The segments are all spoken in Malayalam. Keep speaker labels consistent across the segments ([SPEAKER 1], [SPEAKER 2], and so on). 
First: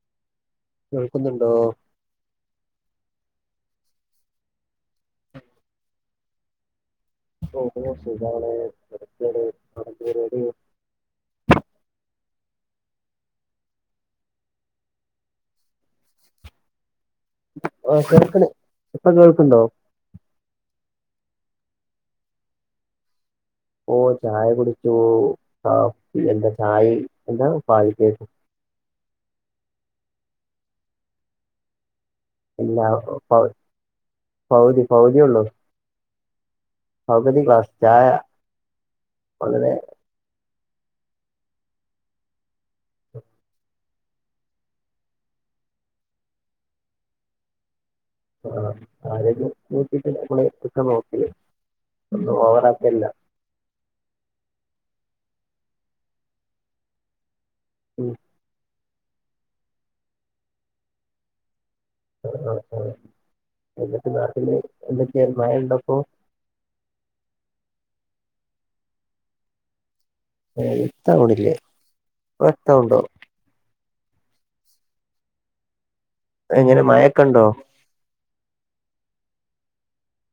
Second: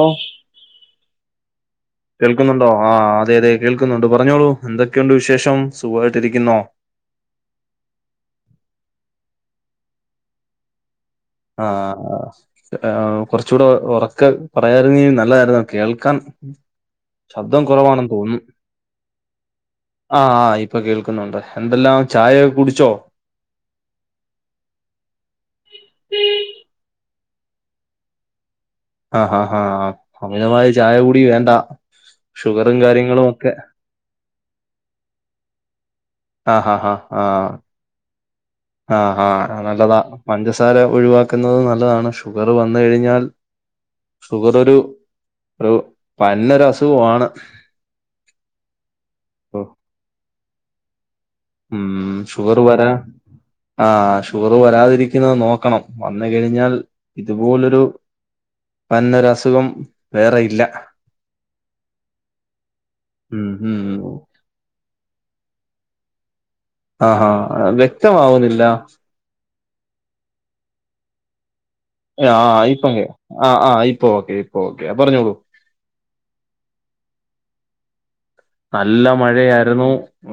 [SPEAKER 1] ഓ
[SPEAKER 2] കേൾക്കുന്നുണ്ടോ.
[SPEAKER 1] കേൾക്കുന്നുണ്ടോ ആഹ് അതെ അതെ കേൾക്കുന്നുണ്ട് പറഞ്ഞോളൂ എന്തൊക്കെയുണ്ട് വിശേഷം സുഖമായിട്ടിരിക്കുന്നോ.
[SPEAKER 2] സുഖാണ് കടക്കാണ്. [unintelligible]
[SPEAKER 1] ആഹ് ആ കുറച്ചുകൂടെ ഉറക്ക പറയാരുന്ന നല്ലതായിരുന്നു കേൾക്കാൻ. ശബ്ദം
[SPEAKER 2] ആ
[SPEAKER 1] കുറവാണെന്ന്
[SPEAKER 2] കേൾക്കണ്
[SPEAKER 1] തോന്നുന്നു.
[SPEAKER 2] ഇപ്പൊ കേൾക്കണ്ടോ
[SPEAKER 1] ആഹ് ആ ഇപ്പൊ കേൾക്കുന്നുണ്ട് എന്തെല്ലാം ചായക്കെ കുടിച്ചോ.
[SPEAKER 2] ഓ ചായ കുടിച്ചു ആ എന്താ ചായയും എന്താ പാൽ കേക്ക്.
[SPEAKER 1] ആ ആാ ഹാ ആ അമിതമായ ചായ കൂടി വേണ്ട ഷുഗറും
[SPEAKER 2] എല്ലാ
[SPEAKER 1] കാര്യങ്ങളും ഒക്കെ.
[SPEAKER 2] പൗതി പൗതി ഉള്ളു
[SPEAKER 1] ആ ഹാ
[SPEAKER 2] പൗതി ക്ലാസ് ചായ.
[SPEAKER 1] ആഹ് ആഹ്
[SPEAKER 2] വളരെ
[SPEAKER 1] നല്ലതാ പഞ്ചസാര ഒഴിവാക്കുന്നത് നല്ലതാണ് ഷുഗർ വന്ന് കഴിഞ്ഞാൽ. ഷുഗറൊരു ഒരു പരന്നൊരു അസുഖമാണ്.
[SPEAKER 2] ആ ആരേലും നോക്കിട്ട് നമ്മള് ഒക്കെ നോക്കിയ.
[SPEAKER 1] ഉം ഷുഗർ വരാ. ആ ഷുഗർ വരാതിരിക്കുന്നത് നോക്കണം വന്ന്കഴിഞ്ഞാൽ ഇതുപോലൊരു.
[SPEAKER 2] ഉം
[SPEAKER 1] അ പന്നരു അസുഖം വേറെ ഇല്ല.
[SPEAKER 2] ആ ആ
[SPEAKER 1] ഉം ഉം
[SPEAKER 2] എന്തൊക്കെ
[SPEAKER 1] ഉം.
[SPEAKER 2] നാട്ടില് എന്തൊക്കെയ മഴ ഉണ്ടപ്പോ.
[SPEAKER 1] അഹആഹാ വ്യക്തമാവുന്നില്ല.
[SPEAKER 2] ഏ വ്യക്താക്ണില്ലേ.
[SPEAKER 1] ആ ഇപ്പൊ ആ ആ ഇപ്പൊ ഓക്കെ ഇപ്പൊ ഓക്കെ പറഞ്ഞോളൂ.
[SPEAKER 2] ഇപ്പഎങ്ങനെ മഴൊക്കെ ഉണ്ടോ.
[SPEAKER 1] നല്ല മഴയായിരുന്നു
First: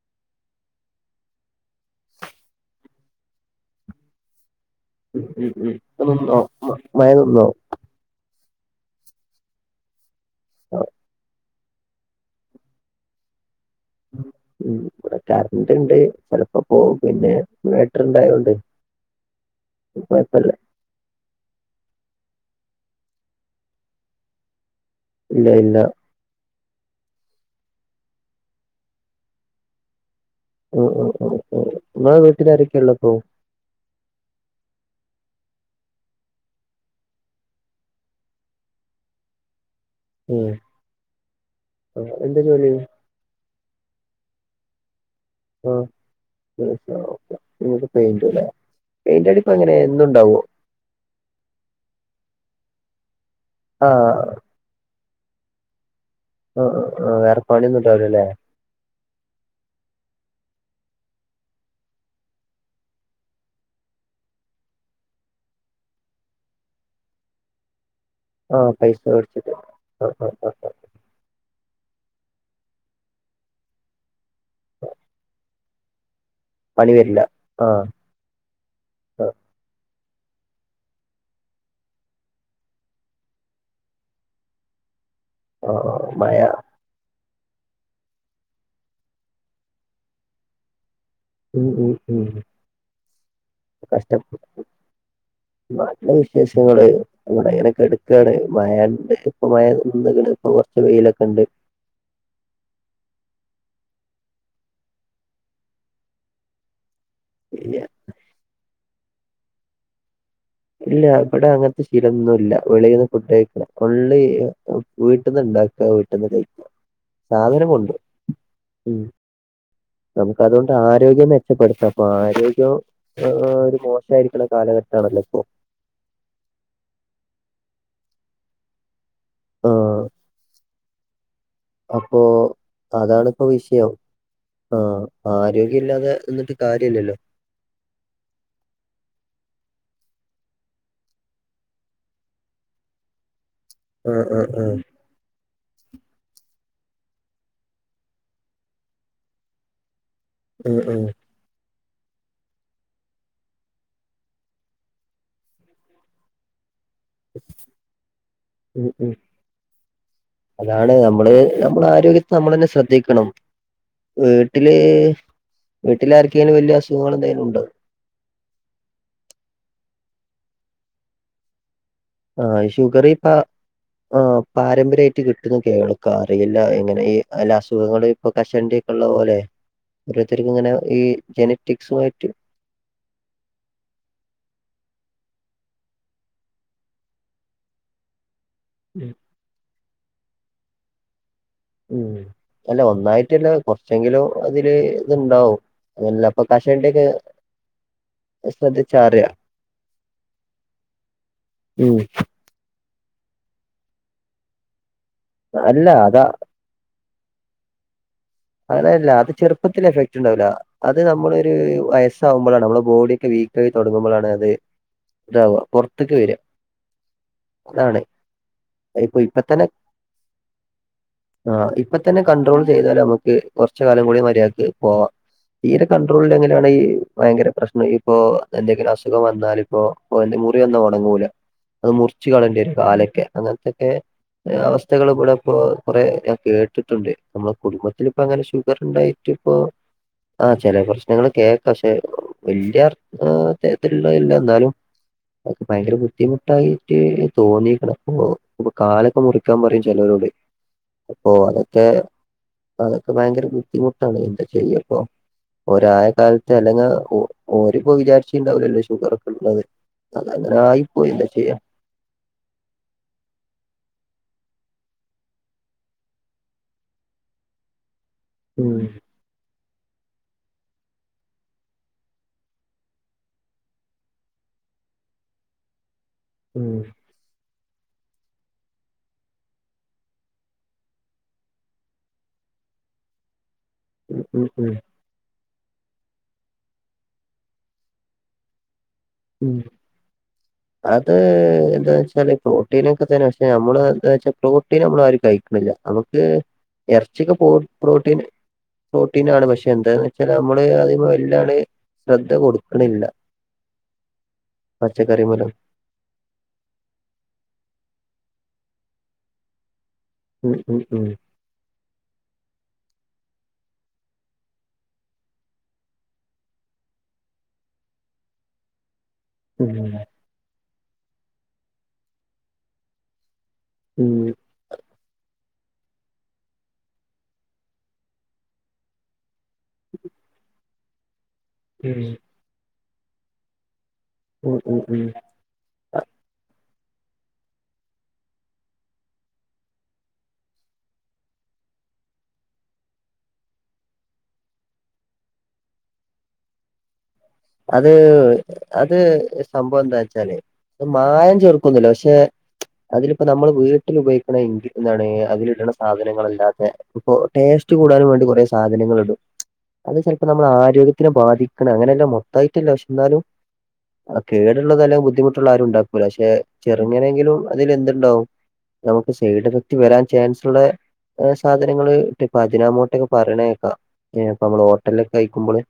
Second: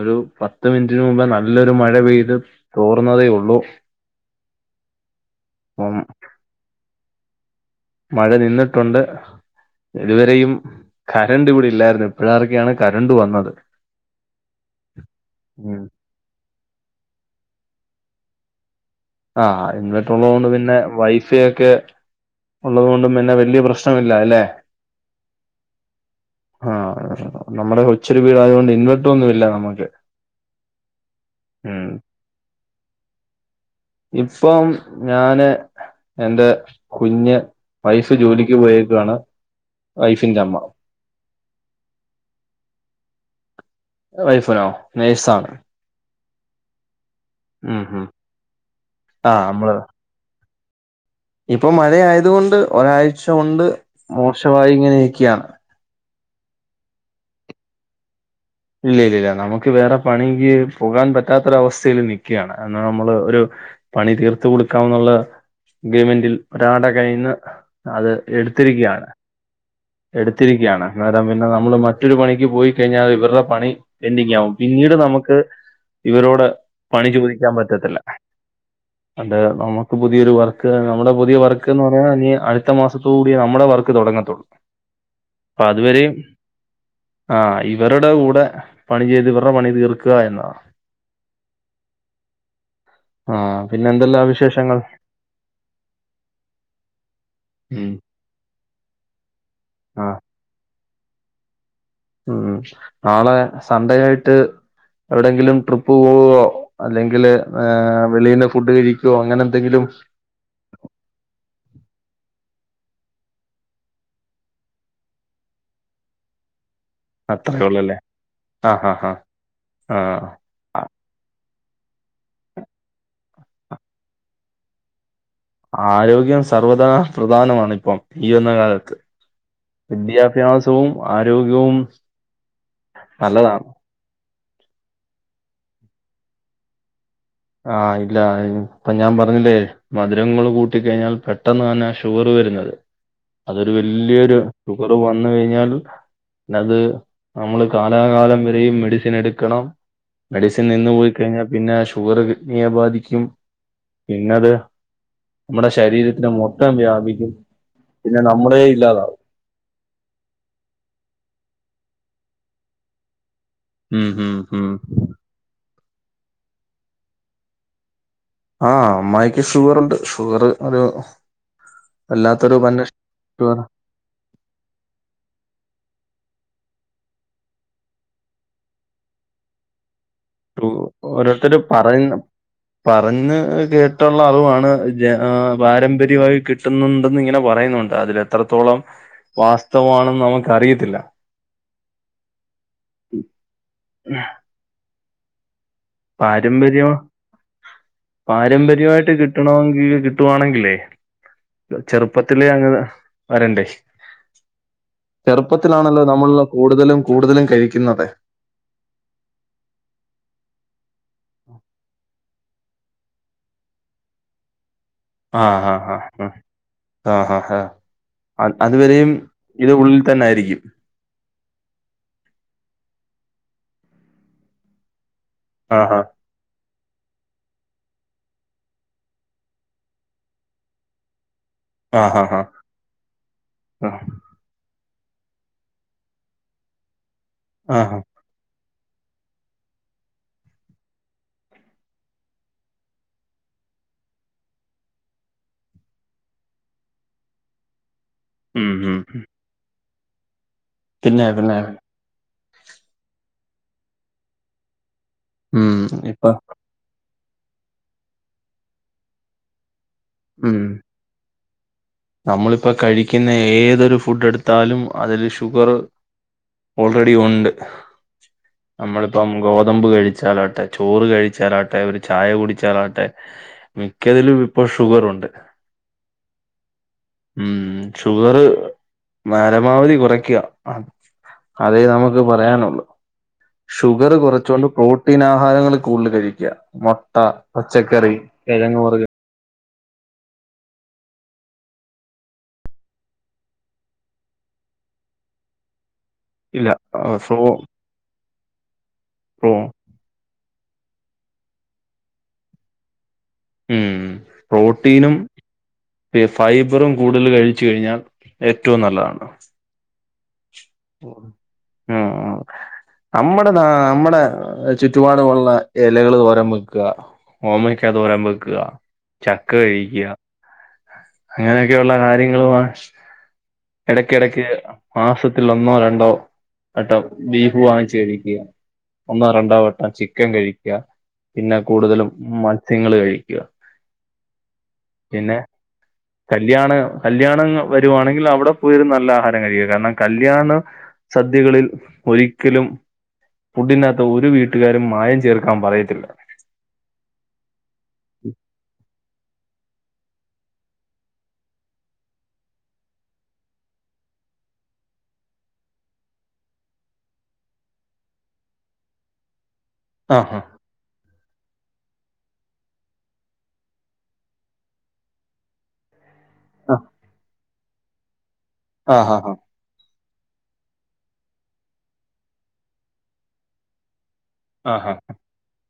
[SPEAKER 1] ഒരു പത്ത് മിനിറ്റിന് മുമ്പ് നല്ലൊരു മഴ പെയ്ത്. തോർന്നതേ ഉള്ളൂ. അപ്പം
[SPEAKER 2] ഇപ്പളും ഉണ്ടോ മഴനിന്നോ
[SPEAKER 1] മഴ നിന്നിട്ടുണ്ട് ഇതുവരെയും കരണ്ട് കൂടി ഇല്ലായിരുന്നു എപ്പോഴാക്കെയാണ് കരണ്ട് വന്നത്
[SPEAKER 2] ഉ ഇവിടെ കറന്റ്
[SPEAKER 1] ഉം
[SPEAKER 2] ഉണ്ട് ചെിലപ്പോ പോകും പിന്നെ ഇൻവേട്ടർ ഇണ്ടായോണ്ട്
[SPEAKER 1] ആഹ് ഇൻവേട്ടർ ഉണ്ടായത് കൊണ്ട്
[SPEAKER 2] കൊഴപ്പല്ല
[SPEAKER 1] പിന്നെ വൈ ഫഒക്കെ ഉള്ളത കൊണ്ടും പിന്നെ വലിയ പ്രശ്നമില്ല അല്ലെ
[SPEAKER 2] ഇല്ല ഇല്ല
[SPEAKER 1] ആഹ നമ്മുടെ കൊച്ചരി വീട ആയതുകൊണ്ട് ഇൻവെർട്ടർ ഒന്നും ഇല്ല നമ്മുക്ക്
[SPEAKER 2] ഉ ഉ നിങ്ങടെ വീട്ടിൽ ആാരൊക്കെയ ഉള്ളപ്പോ
[SPEAKER 1] ഇപ്പം ഞാന് എന്റെ കുഞ്ഞ് വൈഫ് ജോലിക്ക് പോയേക്കാണ്
[SPEAKER 2] ഉ
[SPEAKER 1] വൈഫിന്റെ അമ്മ
[SPEAKER 2] എന്താ ജോലി
[SPEAKER 1] വൈഫിനോ നെഴ്സാണ്
[SPEAKER 2] ആഓ
[SPEAKER 1] ഉം
[SPEAKER 2] നിക്ക്
[SPEAKER 1] ഉം
[SPEAKER 2] പെയിന്റ്
[SPEAKER 1] ആ
[SPEAKER 2] പെയിന്റ്ടി ഇപ്പ
[SPEAKER 1] നമ്മള്
[SPEAKER 2] അങ്ങനെ എന്നുണ്ടാവോ
[SPEAKER 1] ഇപ്പൊ മഴ ആയതുകൊണ്ട് ഒരാഴ്ച കൊണ്ട്
[SPEAKER 2] ആഹ്
[SPEAKER 1] മോശമായി ഇങ്ങനെക്കാണ്
[SPEAKER 2] ആ വേറെ പണിയൊന്നും ഇണ്ടാവിലല്ലേ
[SPEAKER 1] ഇല്ല്യ ഇല്ല്യ നമുക്ക് വേറെ പണിക്ക് പോകാൻ പറ്റാത്തൊരവസ്ഥയിൽ നിക്കാണ് എന്ന നമ്മള് ഒരു പണി തീർത്ത് കൊടുക്കാംഎന്നുള്ള ഇഗ്രമെന്റിൽ ഒരാട കയിന്ന് അത്
[SPEAKER 2] ആഹ് പൈസ
[SPEAKER 1] എടുത്തിരിക്കയാണ്
[SPEAKER 2] വേടിച്ചിട്ട് ആഹ് ആഹ് ആഹ് ആഹ്
[SPEAKER 1] എടുത്തിരിക്കയാണ് അന്നേരം പിന്നെ നമ്മൾ മറ്റൊരു പണിക്ക് പോയി കഴിഞ്ഞാൽ ഇവരുടെ പണി പെൻ്റിങ്ങാവും പിന്നീട് നമുക്ക് ഇവരോട് പണി
[SPEAKER 2] വരില്ല
[SPEAKER 1] ചോദിക്കാൻ
[SPEAKER 2] ആഹ്
[SPEAKER 1] പറ്റത്തില്ല അത് നമുക്ക് പുതിയൊരു വർക്ക് നമ്മുടെ പുതിയ വർക്ക്ന്ന് പറഞ്ഞ ഇനി അടുത്ത മാസത്തോ കൂടി നമ്മുടെ വർക്ക് തുടങ്ങത്തുള്ളൂ അ
[SPEAKER 2] ആഹ് ആഹ്
[SPEAKER 1] അതുവരെ
[SPEAKER 2] മഴ
[SPEAKER 1] ആ ഇവരുടെ ക ടെ പണി ചെയ്ത് ഇവറെപണി തീർക്കാ എന്നതാ
[SPEAKER 2] ഉം ഉം ഉം ഉ
[SPEAKER 1] ആഹ്
[SPEAKER 2] കഷ്ട്ടം നാട്ടിലെ വിശേഷങ്ങള് [unintelligible]
[SPEAKER 1] ഉം,
[SPEAKER 2] ഇപ്പവിടെ മഴണ്ട് ഇപ്പ മഴ
[SPEAKER 1] ആ
[SPEAKER 2] നിന്ന്ക്ക്ണ്ഇപ്പ കുറച്ച് വെയിലൊക്കെണ്ട്
[SPEAKER 1] ഉ നാളെ സൺഡേ ആയിട്ട് എവിടെയെങ്കിലും ട്രിപ്പ് പോവോ അല്ലെങ്കിൽ
[SPEAKER 2] പിന്നെ ഇല്ല
[SPEAKER 1] വെളിലെഫുഡ് കഴിക്കോ അങ്ങനെ എന്തെങ്കിലും
[SPEAKER 2] ഇല്ല ഇവിടെ അങ്ങനത്തെ ശീലംഒന്നുല്ല വെളീന്ന് ഫുഡ്കഴിക്കാ ഉള്ളി വീട്ടിന്ന് ഇണ്ടാക്ക വീട്ടിൽന്ന് കയ്ക്ക
[SPEAKER 1] അത്രേ
[SPEAKER 2] സാധനം
[SPEAKER 1] ഉള്ളല്ലേ
[SPEAKER 2] കൊണ്ടരും
[SPEAKER 1] ആ ഹാ ഹാ ആ
[SPEAKER 2] നമുക്കതും ആരോഗ്യം മെച്ചപ്പെടുത്ത അപ്പൊ ആരോഗ്യം ഒരു മോശായിരിക്ക്ണ കാലഘട്ടാണല്ലോ ഇപ്പോ
[SPEAKER 1] ആരോഗ്യം സർവ്വത നാൽ പ്രധാനമാണ് ഇപ്പം ഈ വരുന്നകാലത്ത്
[SPEAKER 2] ആഹ്
[SPEAKER 1] വിദ്യാഭ്യാസ വും ആരോഗ്യവും
[SPEAKER 2] അപ്പൊ അതാണിപ്പോ
[SPEAKER 1] നല്ലതാണ്
[SPEAKER 2] വിഷയം ആഹ് ആരോഗ്യ ഇല്ലാതെ ഇരുന്നിട്ട് കാര്യല്ലല്ലോ
[SPEAKER 1] ആ ഇല്ല ഇപ്പൊ ഞാൻ പറഞ്ഞില്ലേ മധുരങ്ങൾ കൂട്ടി കഴിഞ്ഞാൽ പെട്ടെന്നാണ് ഷുഗർ വരുന്നത് അതൊരു
[SPEAKER 2] ആഹ്
[SPEAKER 1] വല്യൊരു
[SPEAKER 2] ആഹ് ആഹ്
[SPEAKER 1] ഷുഗർ വന്ന കഴിഞ്ഞാൽ പിന്നത് നമ്മള് കാലാകാലം വരെയും മെഡിസിൻ എടുക്കണം മെഡിസിൻ
[SPEAKER 2] ആഹ് ആഹ്
[SPEAKER 1] നിന്ന്പോയി കഴിഞ്ഞാൽ പിന്നെ ഷുഗർ കിണ്നിയെ ബാധിക്കും പിന്നെത് നമ്മുടെ ശരീരത്തിന് മൊത്തം വ്യാപിക്കും പിന്നെ നമ്മളേ
[SPEAKER 2] ഉം ഉം
[SPEAKER 1] ഇല്ലാതാവും
[SPEAKER 2] അതാണ് നമ്മള് നമ്മള ആരോഗ്യത്തെ നമ്മൾ തന്നെ ശ്രദ്ധിക്കണം
[SPEAKER 1] ഉം ഉം ഉം
[SPEAKER 2] വീട്ടില് വീട്ടിലെആർക്കെങ്കിലും വല്ല്യ അസുഖങ്ങൾഎന്തെലുണ്ടോ
[SPEAKER 1] ആഹ് അമ്മായിക്ക് ഷുഗറുണ്ട് ഷുഗർ ഒരു വല്ലാത്തൊരു
[SPEAKER 2] ആഹ്
[SPEAKER 1] ഉപന്യ
[SPEAKER 2] ഷുഗറിപ്പ ആഹ് പാരമ്പര്യായിട്ട് കിട്ടുന്നു കേൾക്കാ അറിയില്ല എങ്ങനെ ഈ അല്ല അസുഖങ്ങൾ ഇപ്പൊ കഷണ്ടി ഉള്ളപലെ ഓരോരുത്തർക്കു ഇങ്ങനെ ഈ
[SPEAKER 1] ഓരോരുത്തര് പറയുന്ന
[SPEAKER 2] ജനറ്റിക്സുമായിട്ട്
[SPEAKER 1] പറഞ്ഞ് കേട്ടുള്ള അറിവാണ് പാരമ്പര്യമായി കിട്ടുന്നുണ്ടെന്ന് ഇങ്ങനെ പറയുന്നുണ്ട് അതിലെത്രത്തോളം
[SPEAKER 2] ഉം
[SPEAKER 1] വാസ്തവമാണെന്ന് നമുക്കറിയത്തില്ല
[SPEAKER 2] ഉം അല്ല ഒന്നായിട്ടല്ല കൊറച്ചെങ്കിലും അതില് ഇത്ണ്ടാവും ഇല്ലപ്പൊ കഷണ്ടിക്കൊ
[SPEAKER 1] പാരമ്പര്യായിട്ട് കിട്ടണെങ്കി കിട്ടുവാണെങ്കിലേ
[SPEAKER 2] ഉം
[SPEAKER 1] ചെറുപ്പത്തി ലേ അങ്ങ് വരണ്ടേ
[SPEAKER 2] അല്ല
[SPEAKER 1] ചെറുപ്പത്തിലാണല്ലോ
[SPEAKER 2] അതാ
[SPEAKER 1] നമ്മളില് കൂടുതലും കൂടുതലും കഴിക്കുന്നത്
[SPEAKER 2] അതെല്ല അത് ചെറുപ്പത്തിലെ കഴിക്കുണ്ടാവുല അത് നമ്മളൊരു വയസ്സാവുമ്പളാണ് നമ്മുടെ ബോഡിയൊക്കെ വീക്കായി തൊടങ്ങുമ്പൊളാണത്
[SPEAKER 1] ആ
[SPEAKER 2] ഇതാവ്ആ
[SPEAKER 1] ആ ആ
[SPEAKER 2] പൊറത്ത്ക്ക് വരാ
[SPEAKER 1] ആ ഹാ ഹാ അത് വരെയും
[SPEAKER 2] ഇപ്പൊ ഇപ്പ തന്നെ
[SPEAKER 1] ഇത് ഉള്ളിൽ തന്നായിരിക്കും.
[SPEAKER 2] ആ ഇപ്പത്തന്നെ കണ്ട്രോൾ ചെയ്താലമ്ക്ക് കൊറച്ച് കാലം കൂടി മര്യാക്ക് പോവാ
[SPEAKER 1] ആ
[SPEAKER 2] തീരെ
[SPEAKER 1] ആ
[SPEAKER 2] കൺട്രോളില്ലെങ്കിലാണീ ഭയങ്കര പ്രശ്നാ ഇപ്പൊ എന്തെങ്കിലും അസുഖം വന്നാലിപ്പോ ഓന്റെ മുറിയൊന്നും ഒണങ്ങൂല അത്
[SPEAKER 1] ആ ആ
[SPEAKER 2] മുറിച്ച്
[SPEAKER 1] ആ
[SPEAKER 2] കളയണ്ടിവരും കാലൊക്കെ അങ്ങനത്തൊക്കെ അവസ്ഥകള് ഇവിടെ ഇപ്പോ കൊറേ ഞാൻ കേട്ടിട്ടുണ്ട് നമ്മളെ
[SPEAKER 1] ആ ആ
[SPEAKER 2] കുടുംബത്തില് അങ്ങനെ ഷുഗറ്ണ്ടായിട്ട്പ്പോ ആ ചെല പ്രശ്നങ്ങളൊക്കെ പക്ഷെ വല്യ ആ തരത്തിലുള്ളതില്ല എന്നാലും അതൊക്കെ ഭയങ്കര ബുദ്ധിമുട്ടായിട്ട് തോന്നിക്കണ് അപ്പൊ അപ്പൊ
[SPEAKER 1] ഉം
[SPEAKER 2] കാലൊക്കെ
[SPEAKER 1] ഉം
[SPEAKER 2] മുറിക്കാൻ പറയും ചെലരോട്
[SPEAKER 1] പിന്നെ
[SPEAKER 2] അപ്പോ
[SPEAKER 1] പിന്നെ
[SPEAKER 2] അതൊക്കെ അതൊക്കെ ഭയങ്കര ബുദ്ധിമുട്ടാണ് എന്താ ചെയ്യപ്പൊ
[SPEAKER 1] ഉം
[SPEAKER 2] ഒരായ
[SPEAKER 1] ഇപ്പൊ
[SPEAKER 2] കാലത്ത് അല്ലെങ്ങ ഓര്പ്പൊ വിചാരിച്ച്ണ്ടാവുല്ലല്ലോ ഷുഗറൊക്കുള്ളത് അതങ്ങനായിപ്പോയി എന്താ ചെയ്യാ
[SPEAKER 1] നമ്മളിപ്പൊ കഴിക്കുന്ന ഏതൊരു ഫുഡെടുത്താലും അതില് ഷുഗർ ഓൾറെഡിയുണ്ട്
[SPEAKER 2] ഉം
[SPEAKER 1] നമ്മള് ഇപ്പം ഗോതമ്പ് കഴിച്ചാലാട്ടെ ചോറ് കഴിച്ചാലാട്ടെ ഒരു ചായ കുടിച്ചാലാട്ടെ മിക്കതിലും ഇപ്പൊ ഷുഗറുണ്ട്.
[SPEAKER 2] ഉം
[SPEAKER 1] മ് ഷുഗറ് പരമാവധി കൊറയ്ക്ക്യ അതേ നമുക്ക് പറയാനുള്ളൂ. ഷുഗറ്
[SPEAKER 2] ഉം ഉം
[SPEAKER 1] കൊറച്ചോണ്ട്
[SPEAKER 2] ഉം
[SPEAKER 1] പ്രോട്ടീ പ്രോട്ടീനാഹാരങ്ങൾ കൂടുതൽ കഴിക്ക മൊട്ട പച്ചക്കറി കെഴങ്ങ് വർ
[SPEAKER 2] ഉം
[SPEAKER 1] [inaudible]
[SPEAKER 2] അത് എന്താവെച്ചാല് പ്രോട്ടീനൊക്കെതന്നെ പക്ഷെ നമ്മള് എന്താ വെച്ചാ പ്രോട്ടീന് നമ്മളാരും കഴിക്ക്ണില്ല അത്
[SPEAKER 1] ഇല്ല
[SPEAKER 2] എറച്ചിയൊക്കെ പ്രോ പ്രോട്ടീൻ പ്രോട്ടീനാണ്
[SPEAKER 1] പ്രോ
[SPEAKER 2] പക്ഷെ എന്താ ന്നെച്ചാ നമ്മള് അതിന് വല്ലാണ്ട് ശ്രദ്ധ കൊട്ക്ക്ണില്ല
[SPEAKER 1] ഉം പ്രോട്ടീനും
[SPEAKER 2] മൂലം
[SPEAKER 1] ഫൈബറും കൂടുതൽ കഴിച്ച് കഴിഞ്ഞാൽ ഏറ്റവും നല്ലതാണല്ലോ
[SPEAKER 2] ഉം ഉം ഉം
[SPEAKER 1] ഉം ഉം നമ്മടെ നാ നമ്മടെ ചുറ്റുപാടുള്ള എലകള് തോരൻ വെക്ക്ക ഓമയ്ക്കാ തോരൻ വെക്ക്ക ചക്ക
[SPEAKER 2] ഉം ഉം
[SPEAKER 1] കഴിക്ക്ക അങ്ങനെയൊക്കുള്ള കാര്യങ്ങളുആ എടക്കെടയ്ക്ക് മാസത്തിൽ ഒന്നോ രണ്ടോ വട്ടം ബീഫ് വാങ്ങിച്ച് കഴിക്ക്ക ഒന്നോ രണ്ടോ വട്ടം ചിക്കൻ കഴിക്കുക പിന്നെ കൂടുതലും
[SPEAKER 2] ഉം
[SPEAKER 1] മത്സ്യങ്ങള് കഴിക്കുക
[SPEAKER 2] ഉം ഉം ഉം
[SPEAKER 1] കല്യാ കല്യാണം വരുവാണെങ്കിൽ അവിടെ പോയിരുന്ന് നല്ല ആഹാരം കഴിക്ക്ക കാരണം കല്യാണ സദ്യകളിൽ ഒരിക്കലും ഫുഡിനകത്ത് ഒരു വീട്ടുകാരും മായം ചേർക്കാൻ പറയത്തില്ല.
[SPEAKER 2] അത് അത് സംഭവെന്താ വെച്ചാല് മായം ചേർക്കൊന്നില്ല പക്ഷെ അതിലിപ്പോ നമ്മള് വീട്ടിലുപയോഗിക്കണ ഇൻഗ്രീ എന്താണ് അതിലിടണ സാധനങ്ങളല്ലാതെ ഇപ്പൊ ടേസ്റ്റ് കൂടാനും വേണ്ടി കൊറേ സാധനങ്ങള്ടും അത് ചെലപ്പോം
[SPEAKER 1] ആഹാ
[SPEAKER 2] നമ്മളാരോഗ്യത്തിനെ ബാധിക്ക്ണങ്ങനെല്ലാമാ അതേറ്റല്ല പക്ഷെ ന്നാലും കേടുള്ളതെല്ലാ ബുദ്ധിമുട്ടുള്ളാരുണ്ടാ പക്ഷെ ചെറുങ്ങനെങ്കിലും അതിലെന്തുണ്ടാവും നമുക്ക്
[SPEAKER 1] ആഹാ ആഹാ
[SPEAKER 2] സൈഡെഫെ റ്റ് വരാൻ ചാൻസുള്ളെ സാധനങ്ങള്ട്ട് ഇപ്പ അജിനാമോട്ടെക്കെ പറയ്ണേക്ക ഏഹ് അപ്പൊ നമ്മള്
[SPEAKER 1] ആഹാ
[SPEAKER 2] ഹോട്ടല്ലൊക്കെ കഴിക്കുമ്പള്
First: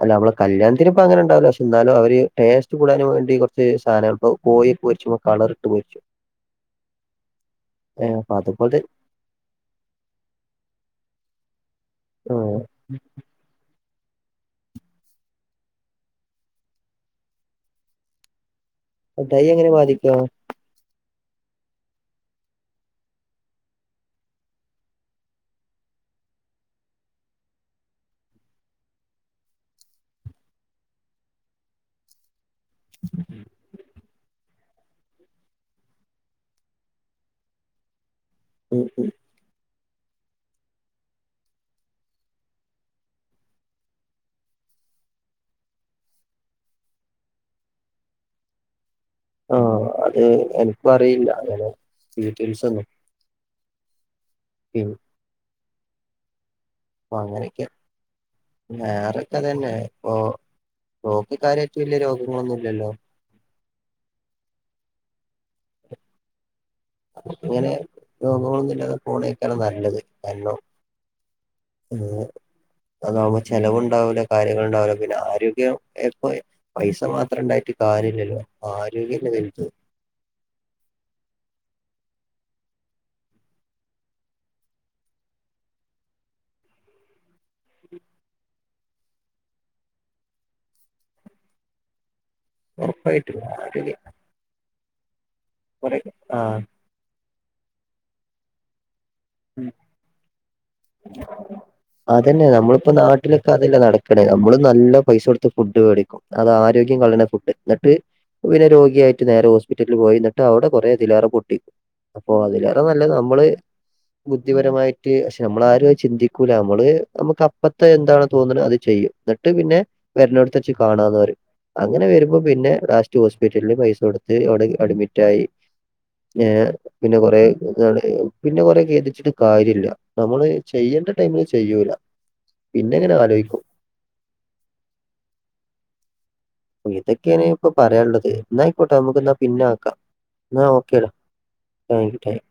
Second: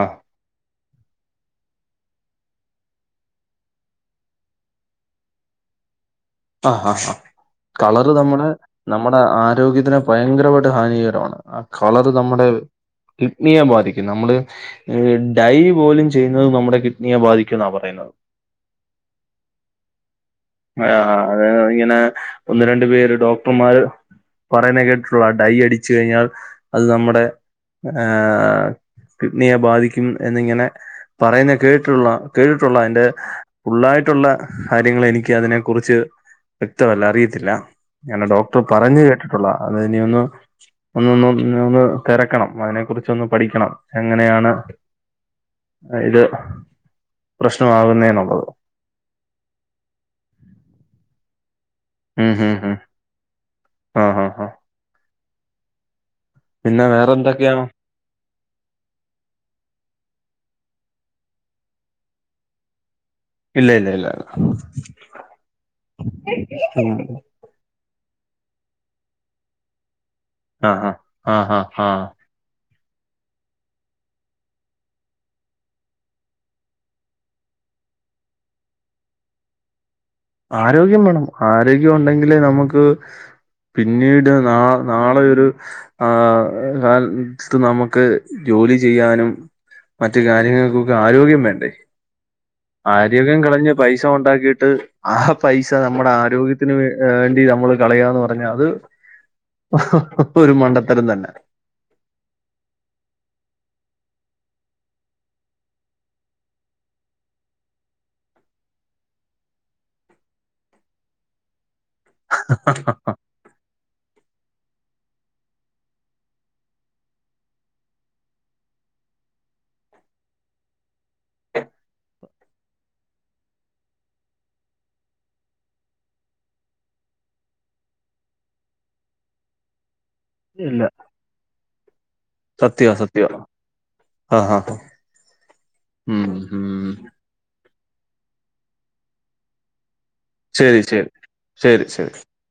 [SPEAKER 2] അല്ല നമ്മളെ കല്യാത്തിന് ഇപ്പങ്ങനെ ഉണ്ടാവുല പക്ഷേ എന്നാലും അവര് ടേസ്റ്റ് കൂടാനും വേണ്ടി കൊറച്ച് സാനങ്ങള് പ്പോ കോയി പോയിരിച്ചുമൊ കളർ ട് പോയിട്ട്
[SPEAKER 1] ആഹ് ആഹ് കളറ്
[SPEAKER 2] അപ്പൊ
[SPEAKER 1] നമ്മുടെ
[SPEAKER 2] അതുപോലെ
[SPEAKER 1] നമ്മുടെ ആരോഗ്യത്തിന് ഭയങ്കരമായിട്ട് ഹാനികരാണ്. ആ കളറ് നമ്മുടെ ഇ
[SPEAKER 2] ആഹ്
[SPEAKER 1] കിഡ്നിയെ ബാധിക്കും നമ്മള് ഡൈ പോലും ചെയ്യുന്നത് നമ്മുടെ കിഡ്നിയെ ബാധിക്കുന്നാ പറയുന്നത്. [inaudible]
[SPEAKER 2] ഡൈ അങ്ങനെ ബാധിക്കോ
[SPEAKER 1] ആ അത് ഇങ്ങനെ ഒന്ന് രണ്ട് പേര് ഡോക്ടർമാര് പറയ്ണേ കേട്ടിട്ടൊള്ളൂ ഡൈ അടിച്ചു കഴിഞ്ഞാൽ അത് നമ്മടെ ആ കിഡ്നിയെ ബാധിക്കും എന്നിങ്ങനെ പറയുന്ന കേട്ടുള്ളൂ കേട്ടിട്ടുള്ള അയിൻ്റെ ഫുള്ളായിട്ടുള്ള കാര്യങ്ങള് എനിക്ക് അതിനെ കുറിച്ച് വ്യക്തമല്ല അറിയത്തില്ല അങ്ങനെ ഡോക്ടർ
[SPEAKER 2] ഉം
[SPEAKER 1] പറഞ്ഞു
[SPEAKER 2] ഉം
[SPEAKER 1] കേട്ടിട്ടുള്ള അതെന്നേണ് ഒന്നൊന്ന് ഒന്ന് തെരക്കണം അതിനെ കുറിച്ചൊന്ന് പഠിക്കണം എങ്ങനെയാണ് ഇത് പ്രശ്നമാകുന്നേന്നുള്ളത്
[SPEAKER 2] ആഹ് അത് എനിക്കു അറിയില്ല അങ്ങനെ
[SPEAKER 1] ഉം ഉം ഉം
[SPEAKER 2] ഡീറ്റെയിൽസൊന്നും
[SPEAKER 1] ആഹ് ആഹ് ആഹ്
[SPEAKER 2] ഉം
[SPEAKER 1] പിന്നെ വേറെ
[SPEAKER 2] പ്പൊ
[SPEAKER 1] എന്തൊക്കെയാണ്
[SPEAKER 2] അങ്ങനൊക്കെയാ വേറൊക്കെ അതന്നെ ഇപ്പൊ നോക്കി കാര്യായിറ്റ് വലിയ രോഗങ്ങളൊന്നുല്ലല്ലോ
[SPEAKER 1] ഇല്ല ഇല്ല ഇല്ല ഉം
[SPEAKER 2] ഇങ്ങനെ രോഗങ്ങളൊന്നുല്ലാതെ പോണെയ്ക്കാണ നല്ലത് ഹലോ
[SPEAKER 1] ആഹ് ആഹ് ആഹ് ആഹ് ആഹ്
[SPEAKER 2] ഉം അതാകുമ്പോ ചെലവുണ്ടാവുലാ കാര്യങ്ങളുണ്ടാവൂലാ പിന്നെ ആരോഗ്യം എപ്പൊ പൈസ മാത്രം ഇണ്ടായിട്ട് കാരൃല്ലല്ലോ ആരോഗ്യല്ലെ വല്ത്
[SPEAKER 1] ആരോഗ്യം വേണം ആരോഗ്യം ഒണ്ടെങ്കിലേ നമുക്ക് പിന്നീട് നാ നാളെ ഒര് ആ കാലത്ത് നമുക്ക് ജോലി ചെയ്യാനും മറ്റു കാര്യങ്ങൾക്കൊക്കെ ആരോഗ്യം വേണ്ടേ
[SPEAKER 2] ഉറപ്പായിട്ടും
[SPEAKER 1] ആരോഗ്യം കളഞ്ഞ്
[SPEAKER 2] ആരോഗ്യം
[SPEAKER 1] പൈസ ഉണ്ടാക്കിയിട്ട് ആ പൈസ
[SPEAKER 2] കൊറേ
[SPEAKER 1] നമ്മുടെ
[SPEAKER 2] ആഹ്
[SPEAKER 1] ആരോഗ്യത്തിന് വേണ്ടി നമ്മള് കളയാന്ന് പറഞ്ഞാ അത് ഒരു മണ്ടത്തരം തന്നെ.
[SPEAKER 2] അതന്നെ നമ്മളിപ്പ നാട്ടിലൊക്കെ അതല്ലെ നടക്ക്ണ് നമ്മള് നല്ല പൈസ കൊടുത്ത് ഫുഡ് വേടിക്കും അതാരോഗ്യം കളയ്ണ ഫുഡ് എന്ന്ട്ട് പിന്നെ രോഗിയായിട്ട് നേരെ ഹോസ്പിറ്റലിൽ പോയി ന്ന്ട്ട് അവിടെ കുറേതിലേറെ പൊട്ടി അപ്പൊ അതിലേറെ നല്ലെ നമ്മള് ബുദ്ധിപരമായിട്ട് പക്ഷെ നമ്മളാരുത് ചിന്തിക്കൂല നമ്മള് നമുക്ക് അപ്പത്തെ എന്താണ് തോന്ന്ണ് അത് ചെയ്യും എന്ന്ട്ട് ട്ട് പിന്നെ വരനോട്ത്ത് വെച്ച് കാണാന്ന് പറേം അങ്ങനെ വരുമ്പോ പിന്നെ ലാസ്റ്റ് ഹോസ്പിറ്റലിൽ പൈസ കൊടുത്ത് അവിടെ അഡ്മിറ്റായി ഏഹ് പിന്നെ കൊറേ പിന്നെ കൊറെ കൈത് ച്ട്ട് കാര്യല്ല നമ്മള്
[SPEAKER 1] ഇല്ല
[SPEAKER 2] ചെയ്യേണ്ട ടൈമില് ചെയ്യൂല
[SPEAKER 1] സത്യവാ
[SPEAKER 2] പിന്നെങ്ങനെ
[SPEAKER 1] സത്യവാ
[SPEAKER 2] ആലോയ്ക്കും
[SPEAKER 1] ആഹ് ആഹ് ഉം മ്ഹ്
[SPEAKER 2] ഇതൊക്കേണ് ഇപ്പൊ പറയാള്ളത് ന്നായിക്കോട്ടെ നമുക്ക്ന്നാ പിന്നെ ആക്ക ന്നാ
[SPEAKER 1] ശരി
[SPEAKER 2] ഓക്കേടാ
[SPEAKER 1] ശരി ശരി ശരി
[SPEAKER 2] ടാങ്ക്യു ടാങ്ക്യൂ